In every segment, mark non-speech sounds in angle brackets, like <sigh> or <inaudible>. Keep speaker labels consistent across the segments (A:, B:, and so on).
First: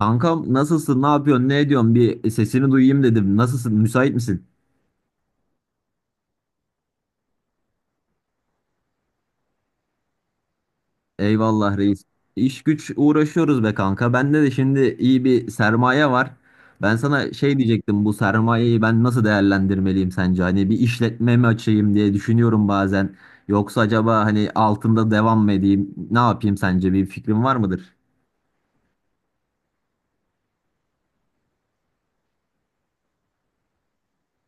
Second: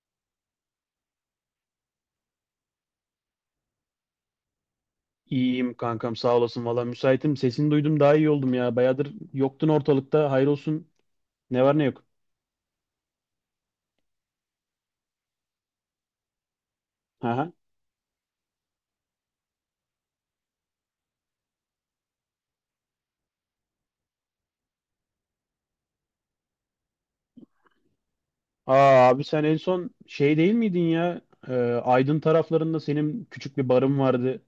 A: Kankam nasılsın? Ne yapıyorsun? Ne ediyorsun? Bir sesini duyayım dedim. Nasılsın? Müsait misin?
B: İyiyim kankam, sağ olasın, valla müsaitim. Sesini duydum, daha iyi oldum ya. Bayağıdır yoktun ortalıkta. Hayır olsun. Ne
A: Eyvallah
B: var ne yok.
A: reis. İş güç uğraşıyoruz be kanka. Bende de şimdi iyi bir sermaye var. Ben sana
B: Aha.
A: şey diyecektim. Bu sermayeyi ben nasıl değerlendirmeliyim sence? Hani bir işletme mi açayım diye düşünüyorum bazen. Yoksa acaba hani altında devam mı edeyim? Ne yapayım sence? Bir fikrin var mıdır?
B: Aa abi, sen en son şey değil miydin ya? Ee, Aydın taraflarında senin küçük bir barın vardı.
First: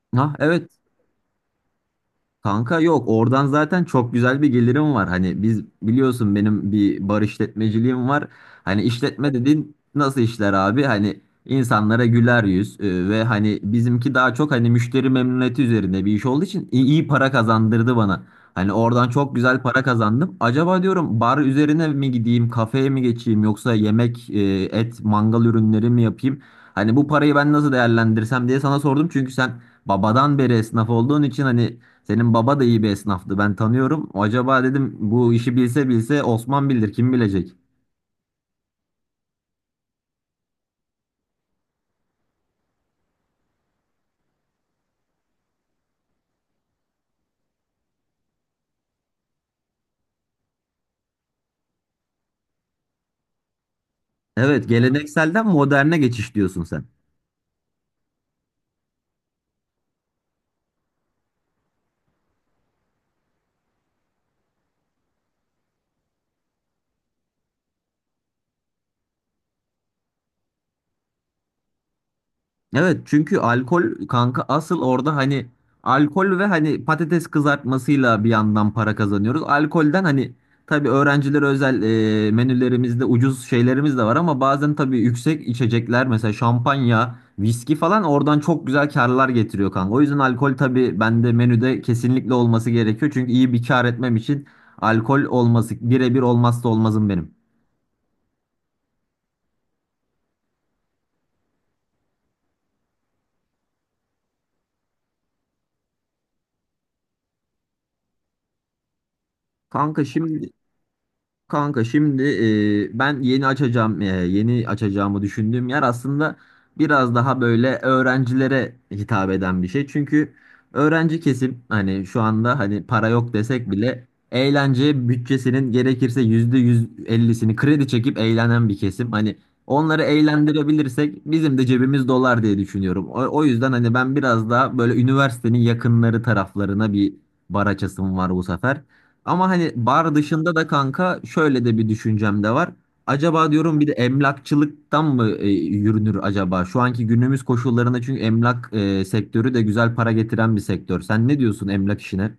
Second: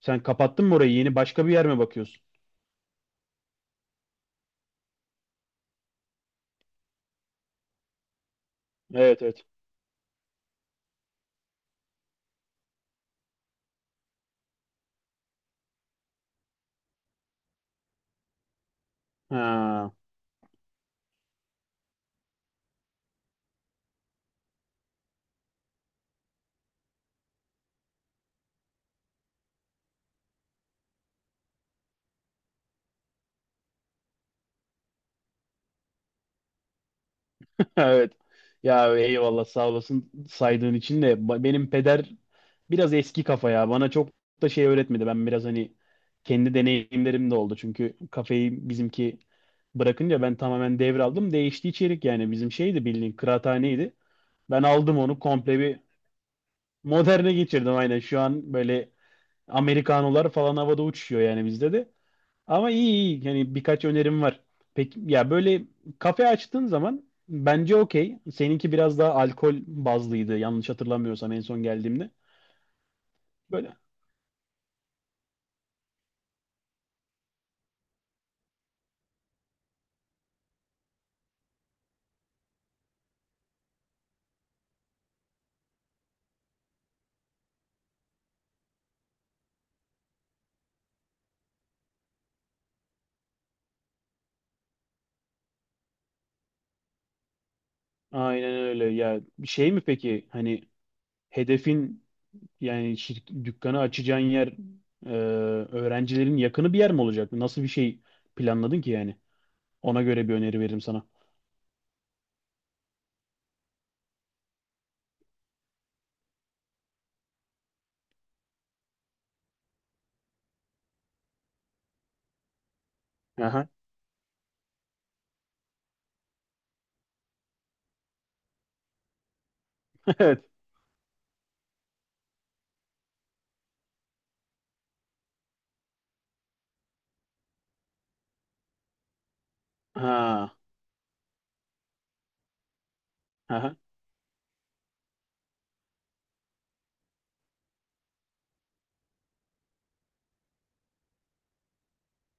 B: Sen
A: Ha,
B: kapattın
A: evet.
B: mı orayı? Yeni başka bir yer mi bakıyorsun?
A: Kanka yok, oradan zaten çok güzel bir gelirim var. Hani biz biliyorsun benim bir bar işletmeciliğim var. Hani
B: Evet,
A: işletme
B: evet.
A: dediğin nasıl işler abi? Hani insanlara güler yüz ve hani bizimki daha çok hani müşteri memnuniyeti üzerine bir iş olduğu için iyi, iyi para kazandırdı bana. Hani oradan çok güzel para
B: Ha.
A: kazandım. Acaba diyorum bar üzerine mi gideyim, kafeye mi geçeyim yoksa yemek, et, mangal ürünleri mi yapayım? Hani bu parayı ben nasıl değerlendirsem diye sana sordum. Çünkü sen babadan beri esnaf olduğun için hani senin baba da iyi bir esnaftı. Ben tanıyorum. Acaba dedim bu işi bilse bilse Osman bilir. Kim bilecek?
B: <laughs> Evet. Ya eyvallah, sağ olasın saydığın için de benim peder biraz eski kafa ya. Bana çok da şey öğretmedi. Ben biraz hani kendi deneyimlerim de oldu. Çünkü kafeyi bizimki bırakınca ben tamamen devraldım. Değişti içerik, yani bizim şeydi, bildiğin kıraathaneydi. Ben
A: Evet,
B: aldım onu
A: gelenekselden
B: komple bir
A: moderne geçiş diyorsun sen.
B: moderne geçirdim aynen. Şu an böyle Amerikanolar falan havada uçuşuyor yani bizde de. Ama iyi iyi. Yani birkaç önerim var. Peki ya böyle kafe açtığın zaman bence okey. Seninki biraz daha alkol bazlıydı yanlış hatırlamıyorsam en son geldiğimde.
A: Evet, çünkü
B: Böyle
A: alkol kanka asıl orada hani alkol ve hani patates kızartmasıyla bir yandan para kazanıyoruz. Alkolden hani tabii öğrencilere özel menülerimizde ucuz şeylerimiz de var ama bazen tabii yüksek içecekler mesela şampanya, viski falan oradan çok güzel karlar getiriyor kanka. O yüzden alkol tabii bende menüde kesinlikle olması gerekiyor. Çünkü iyi bir kar etmem için alkol olması birebir olmazsa olmazım benim.
B: aynen öyle. Ya şey mi peki, hani hedefin, yani dükkanı açacağın yer e, öğrencilerin yakını bir yer mi olacak? Nasıl bir şey planladın ki yani? Ona
A: Kanka
B: göre bir
A: şimdi
B: öneri veririm sana.
A: Kanka şimdi ben yeni açacağımı düşündüğüm yer aslında biraz daha böyle öğrencilere hitap eden bir şey. Çünkü öğrenci kesim hani şu anda hani para yok
B: Aha.
A: desek bile eğlence bütçesinin gerekirse %150'sini kredi çekip eğlenen bir kesim. Hani onları
B: <laughs> Evet.
A: eğlendirebilirsek bizim de cebimiz dolar diye düşünüyorum. O yüzden hani ben biraz daha böyle üniversitenin yakınları taraflarına bir bar açasım var bu sefer. Ama hani bar dışında
B: Ha.
A: da kanka şöyle de bir düşüncem de var. Acaba
B: Aha.
A: diyorum bir de emlakçılıktan mı yürünür acaba? Şu anki günümüz koşullarında çünkü emlak sektörü de güzel para getiren bir sektör. Sen ne diyorsun emlak işine?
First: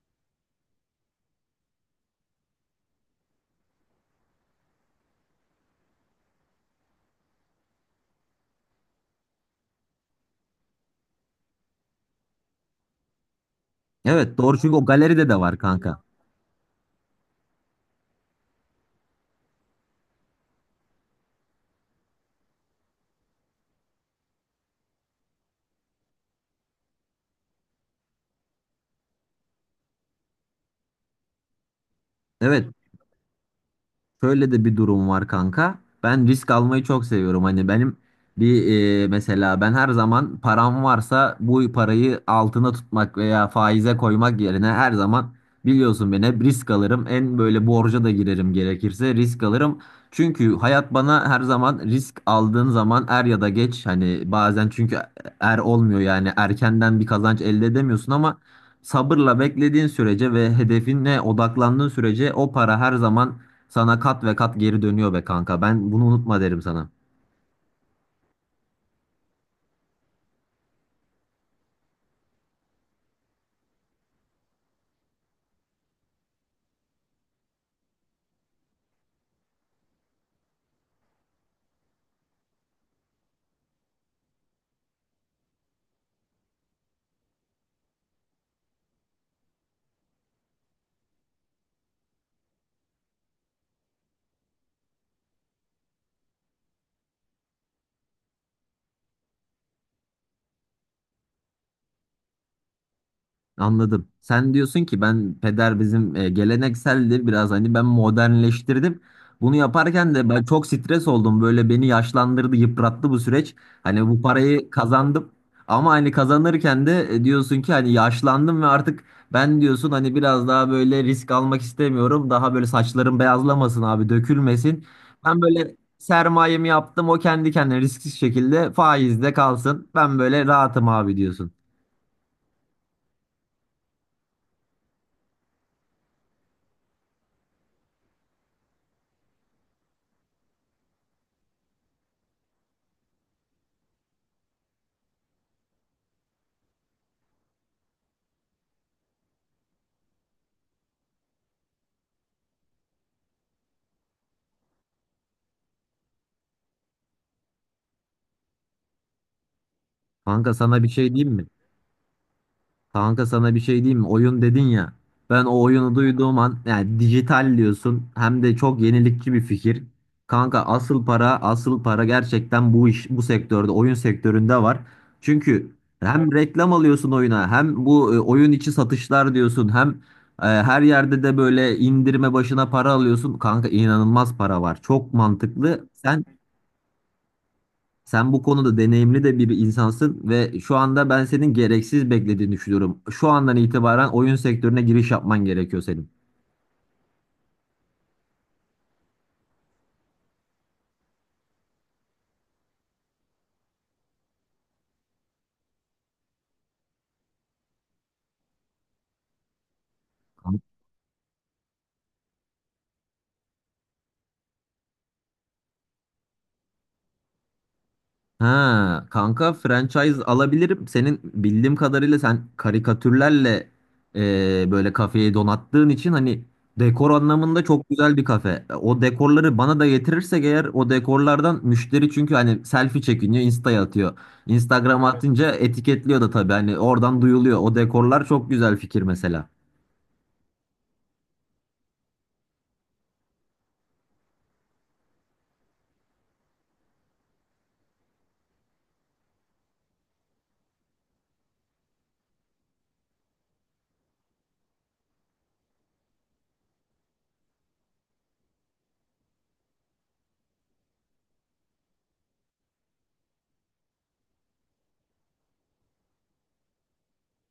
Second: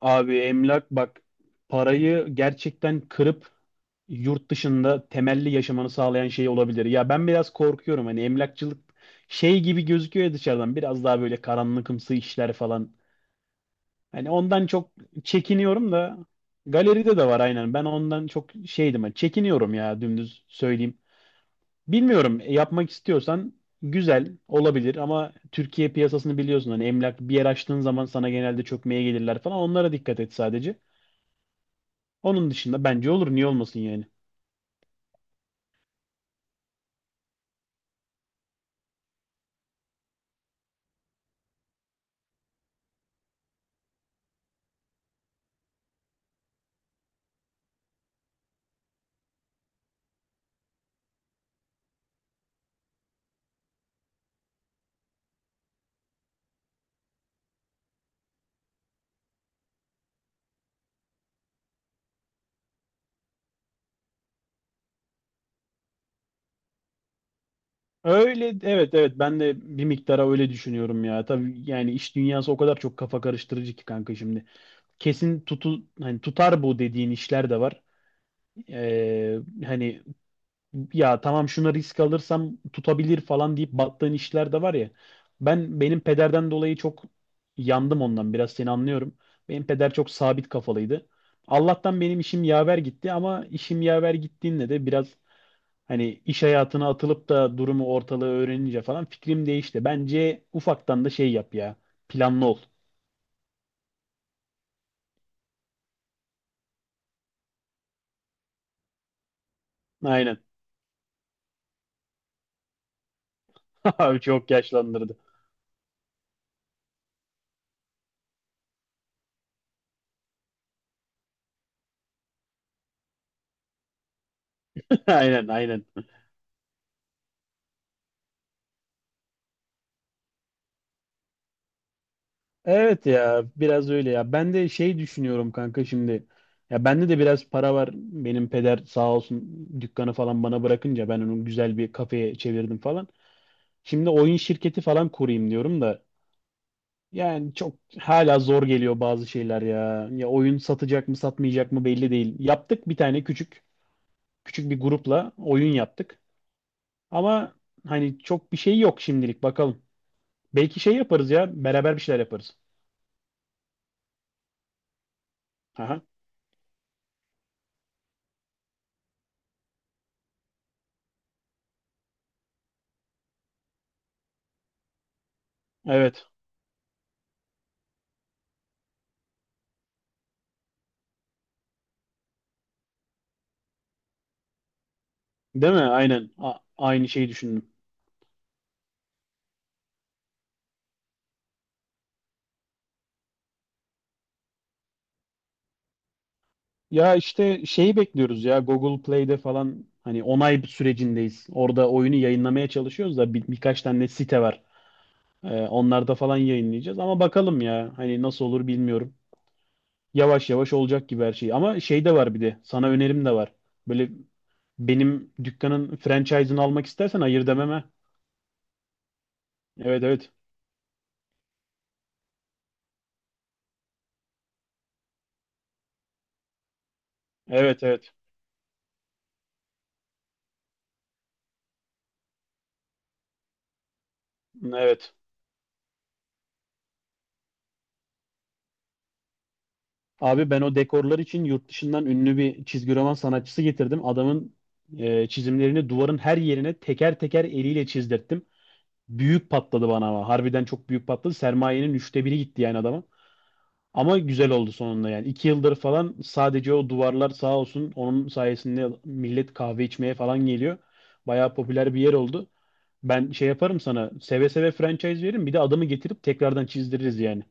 B: Abi emlak bak, parayı gerçekten kırıp yurt dışında temelli yaşamanı sağlayan şey olabilir. Ya ben biraz korkuyorum, hani emlakçılık şey gibi gözüküyor ya dışarıdan, biraz daha böyle karanlıkımsı işler falan. Hani
A: Evet, doğru
B: ondan
A: çünkü o
B: çok
A: galeride de var
B: çekiniyorum
A: kanka.
B: da, galeride de var aynen. Ben ondan çok şeydim, hani çekiniyorum ya, dümdüz söyleyeyim. Bilmiyorum, yapmak istiyorsan güzel olabilir ama Türkiye piyasasını biliyorsun. Hani emlak bir yer açtığın zaman sana genelde çökmeye gelirler falan. Onlara dikkat et sadece. Onun
A: Evet.
B: dışında bence olur. Niye olmasın yani?
A: Şöyle de bir durum var kanka. Ben risk almayı çok seviyorum. Hani benim bir mesela ben her zaman param varsa bu parayı altına tutmak veya faize koymak yerine her zaman biliyorsun beni, hep risk alırım. En böyle borca da girerim, gerekirse risk alırım. Çünkü hayat bana her zaman risk aldığın zaman er ya da geç hani bazen çünkü er olmuyor yani erkenden bir kazanç elde edemiyorsun ama sabırla beklediğin sürece ve hedefine odaklandığın sürece o para her zaman sana kat ve kat geri dönüyor be kanka. Ben bunu unutma derim sana.
B: Öyle, evet, evet, ben de bir miktara öyle düşünüyorum ya. Tabii yani iş dünyası o kadar çok kafa karıştırıcı ki kanka, şimdi. Kesin hani tutar bu dediğin işler de var. Ee, hani ya tamam, şuna risk alırsam tutabilir falan deyip battığın işler de var ya. Ben benim pederden dolayı çok yandım, ondan biraz seni anlıyorum. Benim peder çok sabit kafalıydı. Allah'tan benim işim yaver gitti ama işim yaver gittiğinde de biraz, hani iş hayatına atılıp da durumu ortalığı öğrenince falan fikrim değişti. Bence ufaktan da şey yap ya. Planlı ol.
A: Anladım. Sen diyorsun ki ben peder bizim gelenekseldi biraz hani ben modernleştirdim. Bunu yaparken de
B: Aynen.
A: ben çok stres oldum. Böyle beni yaşlandırdı, yıprattı bu süreç.
B: <laughs>
A: Hani
B: Abi
A: bu
B: çok
A: parayı
B: yaşlandırdı.
A: kazandım ama hani kazanırken de diyorsun ki hani yaşlandım ve artık ben diyorsun hani biraz daha böyle risk almak istemiyorum. Daha böyle saçlarım beyazlamasın abi, dökülmesin.
B: <laughs>
A: Ben
B: Aynen,
A: böyle
B: aynen.
A: sermayemi yaptım. O kendi kendine risksiz şekilde faizde kalsın. Ben böyle rahatım abi diyorsun.
B: Evet ya, biraz öyle ya. Ben de şey düşünüyorum kanka, şimdi. Ya bende de biraz para var. Benim peder sağ olsun, dükkanı falan bana bırakınca ben onu güzel bir kafeye çevirdim falan. Şimdi oyun şirketi falan kurayım diyorum da. Yani çok hala zor geliyor bazı şeyler ya. Ya oyun satacak mı satmayacak mı belli değil. Yaptık bir tane küçük bir grupla oyun yaptık. Ama hani çok bir şey yok şimdilik, bakalım.
A: Kanka
B: Belki
A: sana bir
B: şey
A: şey
B: yaparız
A: diyeyim mi?
B: ya, beraber bir şeyler yaparız.
A: Kanka sana bir şey diyeyim mi? Oyun dedin ya. Ben o oyunu
B: Aha.
A: duyduğum an yani dijital diyorsun, hem de çok yenilikçi bir fikir. Kanka asıl para gerçekten bu iş bu sektörde, oyun sektöründe var. Çünkü
B: Evet.
A: hem reklam alıyorsun oyuna, hem bu oyun içi satışlar diyorsun, hem her yerde de böyle indirme başına para alıyorsun. Kanka inanılmaz para var. Çok
B: Değil mi?
A: mantıklı. Sen
B: Aynen. Aynı şeyi düşündüm.
A: sen bu konuda deneyimli de bir insansın ve şu anda ben senin gereksiz beklediğini düşünüyorum. Şu andan itibaren oyun sektörüne giriş yapman gerekiyor senin.
B: Ya işte şeyi bekliyoruz ya, Google Play'de falan hani onay sürecindeyiz. Orada oyunu yayınlamaya çalışıyoruz da birkaç tane site var. Onlarda falan yayınlayacağız ama bakalım ya, hani nasıl olur bilmiyorum. Yavaş yavaş olacak gibi her şey. Ama şey de var bir de. Sana önerim de var. Böyle benim dükkanın franchise'ını almak istersen hayır dememe.
A: Ha, kanka
B: Evet,
A: franchise
B: evet.
A: alabilirim. Senin bildiğim kadarıyla sen karikatürlerle böyle kafeyi donattığın için hani dekor anlamında
B: Evet,
A: çok
B: evet.
A: güzel bir kafe. O dekorları bana da getirirsek eğer, o dekorlardan müşteri, çünkü hani selfie çekiniyor, Insta'ya atıyor. Instagram'a
B: Evet.
A: atınca etiketliyor da tabii, hani oradan duyuluyor. O dekorlar çok güzel fikir mesela.
B: Abi ben o dekorlar için yurt dışından ünlü bir çizgi roman sanatçısı getirdim. Adamın çizimlerini duvarın her yerine teker teker eliyle çizdirttim. Büyük patladı bana ama. Harbiden çok büyük patladı. Sermayenin üçte biri gitti yani adama. Ama güzel oldu sonunda yani. 2 yıldır falan sadece o duvarlar sağ olsun, onun sayesinde millet kahve içmeye falan geliyor. Bayağı popüler bir yer oldu. Ben şey yaparım, sana seve seve franchise veririm, bir de adamı getirip tekrardan çizdiririz yani.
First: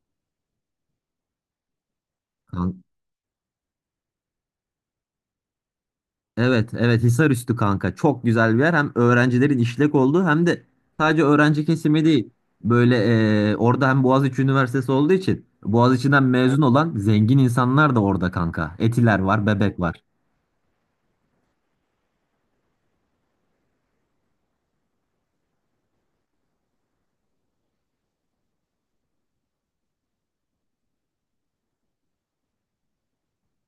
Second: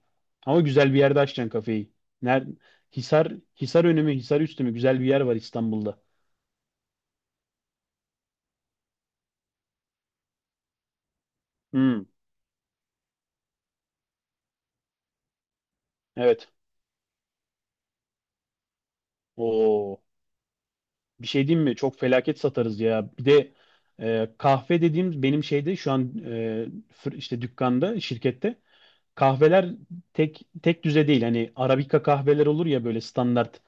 B: Ama güzel bir yerde açacaksın kafeyi. Ner
A: Kan-
B: Hisar, Hisar önü mü Hisar üstü mü, güzel bir yer var İstanbul'da.
A: Evet, evet, Hisarüstü kanka. Çok güzel bir yer. Hem öğrencilerin işlek olduğu hem de sadece öğrenci kesimi
B: Hmm,
A: değil. Böyle orada hem Boğaziçi Üniversitesi olduğu için Boğaziçi'den, evet,
B: evet.
A: mezun olan zengin insanlar da orada kanka. Etiler var, Bebek var.
B: Oo, bir şey diyeyim mi? Çok felaket satarız ya. Bir de kahve dediğim benim şeyde şu an, işte dükkanda, şirkette kahveler tek tek düze değil. Hani Arabika kahveler olur ya, böyle standart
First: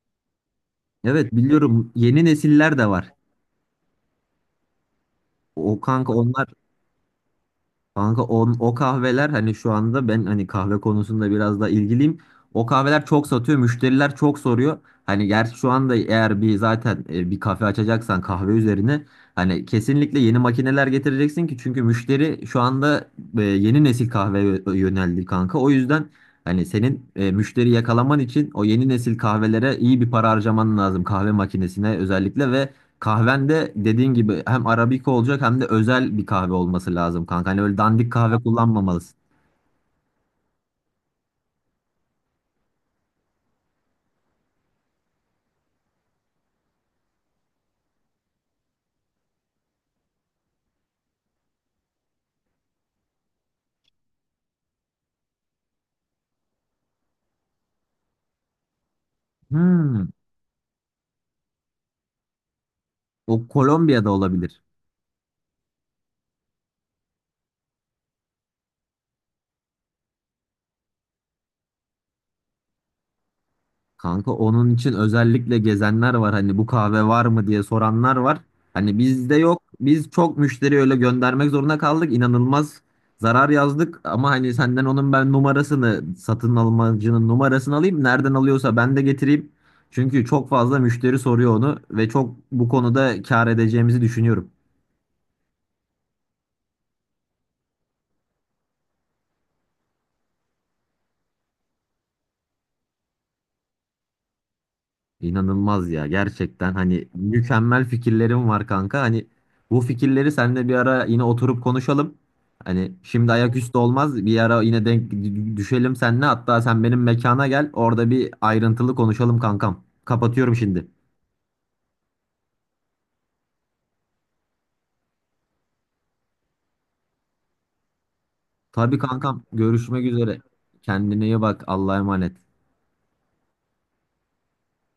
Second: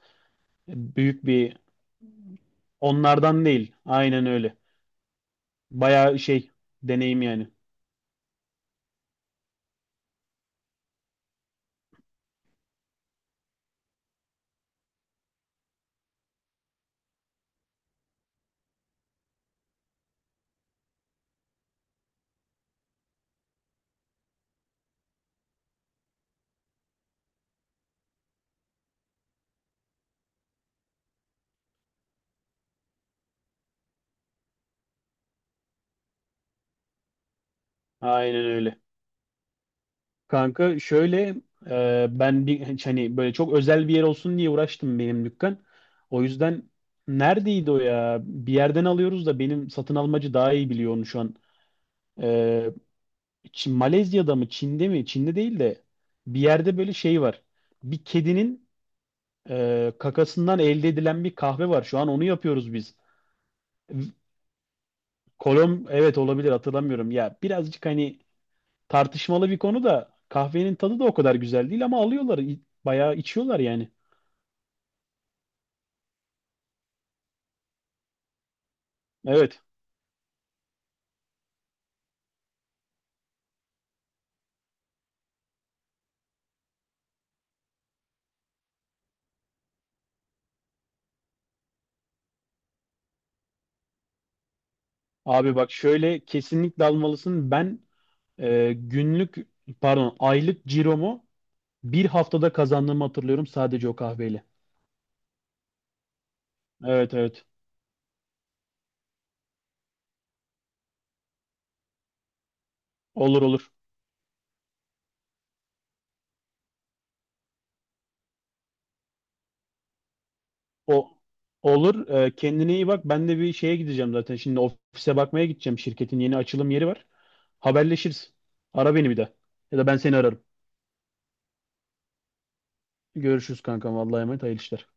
B: büyük
A: Evet,
B: bir,
A: biliyorum, yeni nesiller de var.
B: onlardan değil. Aynen öyle.
A: O kanka
B: Bayağı
A: onlar
B: şey, deneyim yani.
A: Kanka on, o kahveler hani şu anda ben hani kahve konusunda biraz daha ilgiliyim. O kahveler çok satıyor, müşteriler çok soruyor. Hani gerçi şu anda eğer bir zaten bir kafe açacaksan kahve üzerine hani kesinlikle yeni makineler getireceksin ki, çünkü müşteri şu anda yeni nesil kahveye yöneldi kanka. O yüzden hani senin müşteri yakalaman için o yeni nesil kahvelere iyi bir para harcaman lazım, kahve makinesine özellikle. Ve kahvende dediğin gibi hem Arabica olacak hem de özel bir kahve olması lazım kanka. Hani öyle dandik kahve
B: Aynen öyle.
A: kullanmamalısın.
B: Kanka şöyle, ben bir hani böyle çok özel bir yer olsun diye uğraştım benim dükkan. O yüzden neredeydi o ya? Bir yerden alıyoruz da, benim satın almacı daha iyi biliyor onu şu an. E, Çin, Malezya'da mı Çin'de mi? Çin'de değil de bir yerde böyle şey var. Bir kedinin
A: Hmm,
B: kakasından elde edilen bir kahve var. Şu an onu yapıyoruz biz.
A: o Kolombiya'da olabilir.
B: Evet olabilir, hatırlamıyorum. Ya birazcık hani tartışmalı bir konu da, kahvenin tadı da o kadar güzel değil ama alıyorlar. Bayağı içiyorlar yani.
A: Kanka onun için özellikle gezenler var. Hani bu kahve var mı diye soranlar var. Hani bizde
B: Evet.
A: yok. Biz çok müşteri öyle göndermek zorunda kaldık. İnanılmaz zarar yazdık. Ama hani senden onun ben numarasını, satın almacının numarasını alayım. Nereden alıyorsa ben de getireyim. Çünkü çok fazla müşteri soruyor onu ve çok bu konuda kâr edeceğimizi düşünüyorum.
B: Abi bak şöyle, kesinlikle almalısın. Ben günlük, pardon, aylık ciromu bir haftada kazandığımı hatırlıyorum sadece o kahveyle.
A: İnanılmaz ya, gerçekten hani
B: Evet, evet.
A: mükemmel fikirlerim var kanka. Hani bu fikirleri seninle bir ara yine oturup konuşalım. Hani şimdi
B: Olur, olur.
A: ayaküstü olmaz, bir ara yine denk düşelim seninle. Hatta sen benim mekana gel, orada bir ayrıntılı konuşalım kankam. Kapatıyorum şimdi.
B: O olur. Kendine iyi bak. Ben de bir şeye gideceğim zaten. Şimdi ofise bakmaya gideceğim. Şirketin yeni açılım yeri var. Haberleşiriz. Ara
A: Tabii
B: beni bir de.
A: kankam,
B: Ya da ben
A: görüşmek
B: seni
A: üzere.
B: ararım.
A: Kendine iyi bak, Allah'a emanet.
B: Görüşürüz kankam. Vallahi emanet. Hayırlı işler.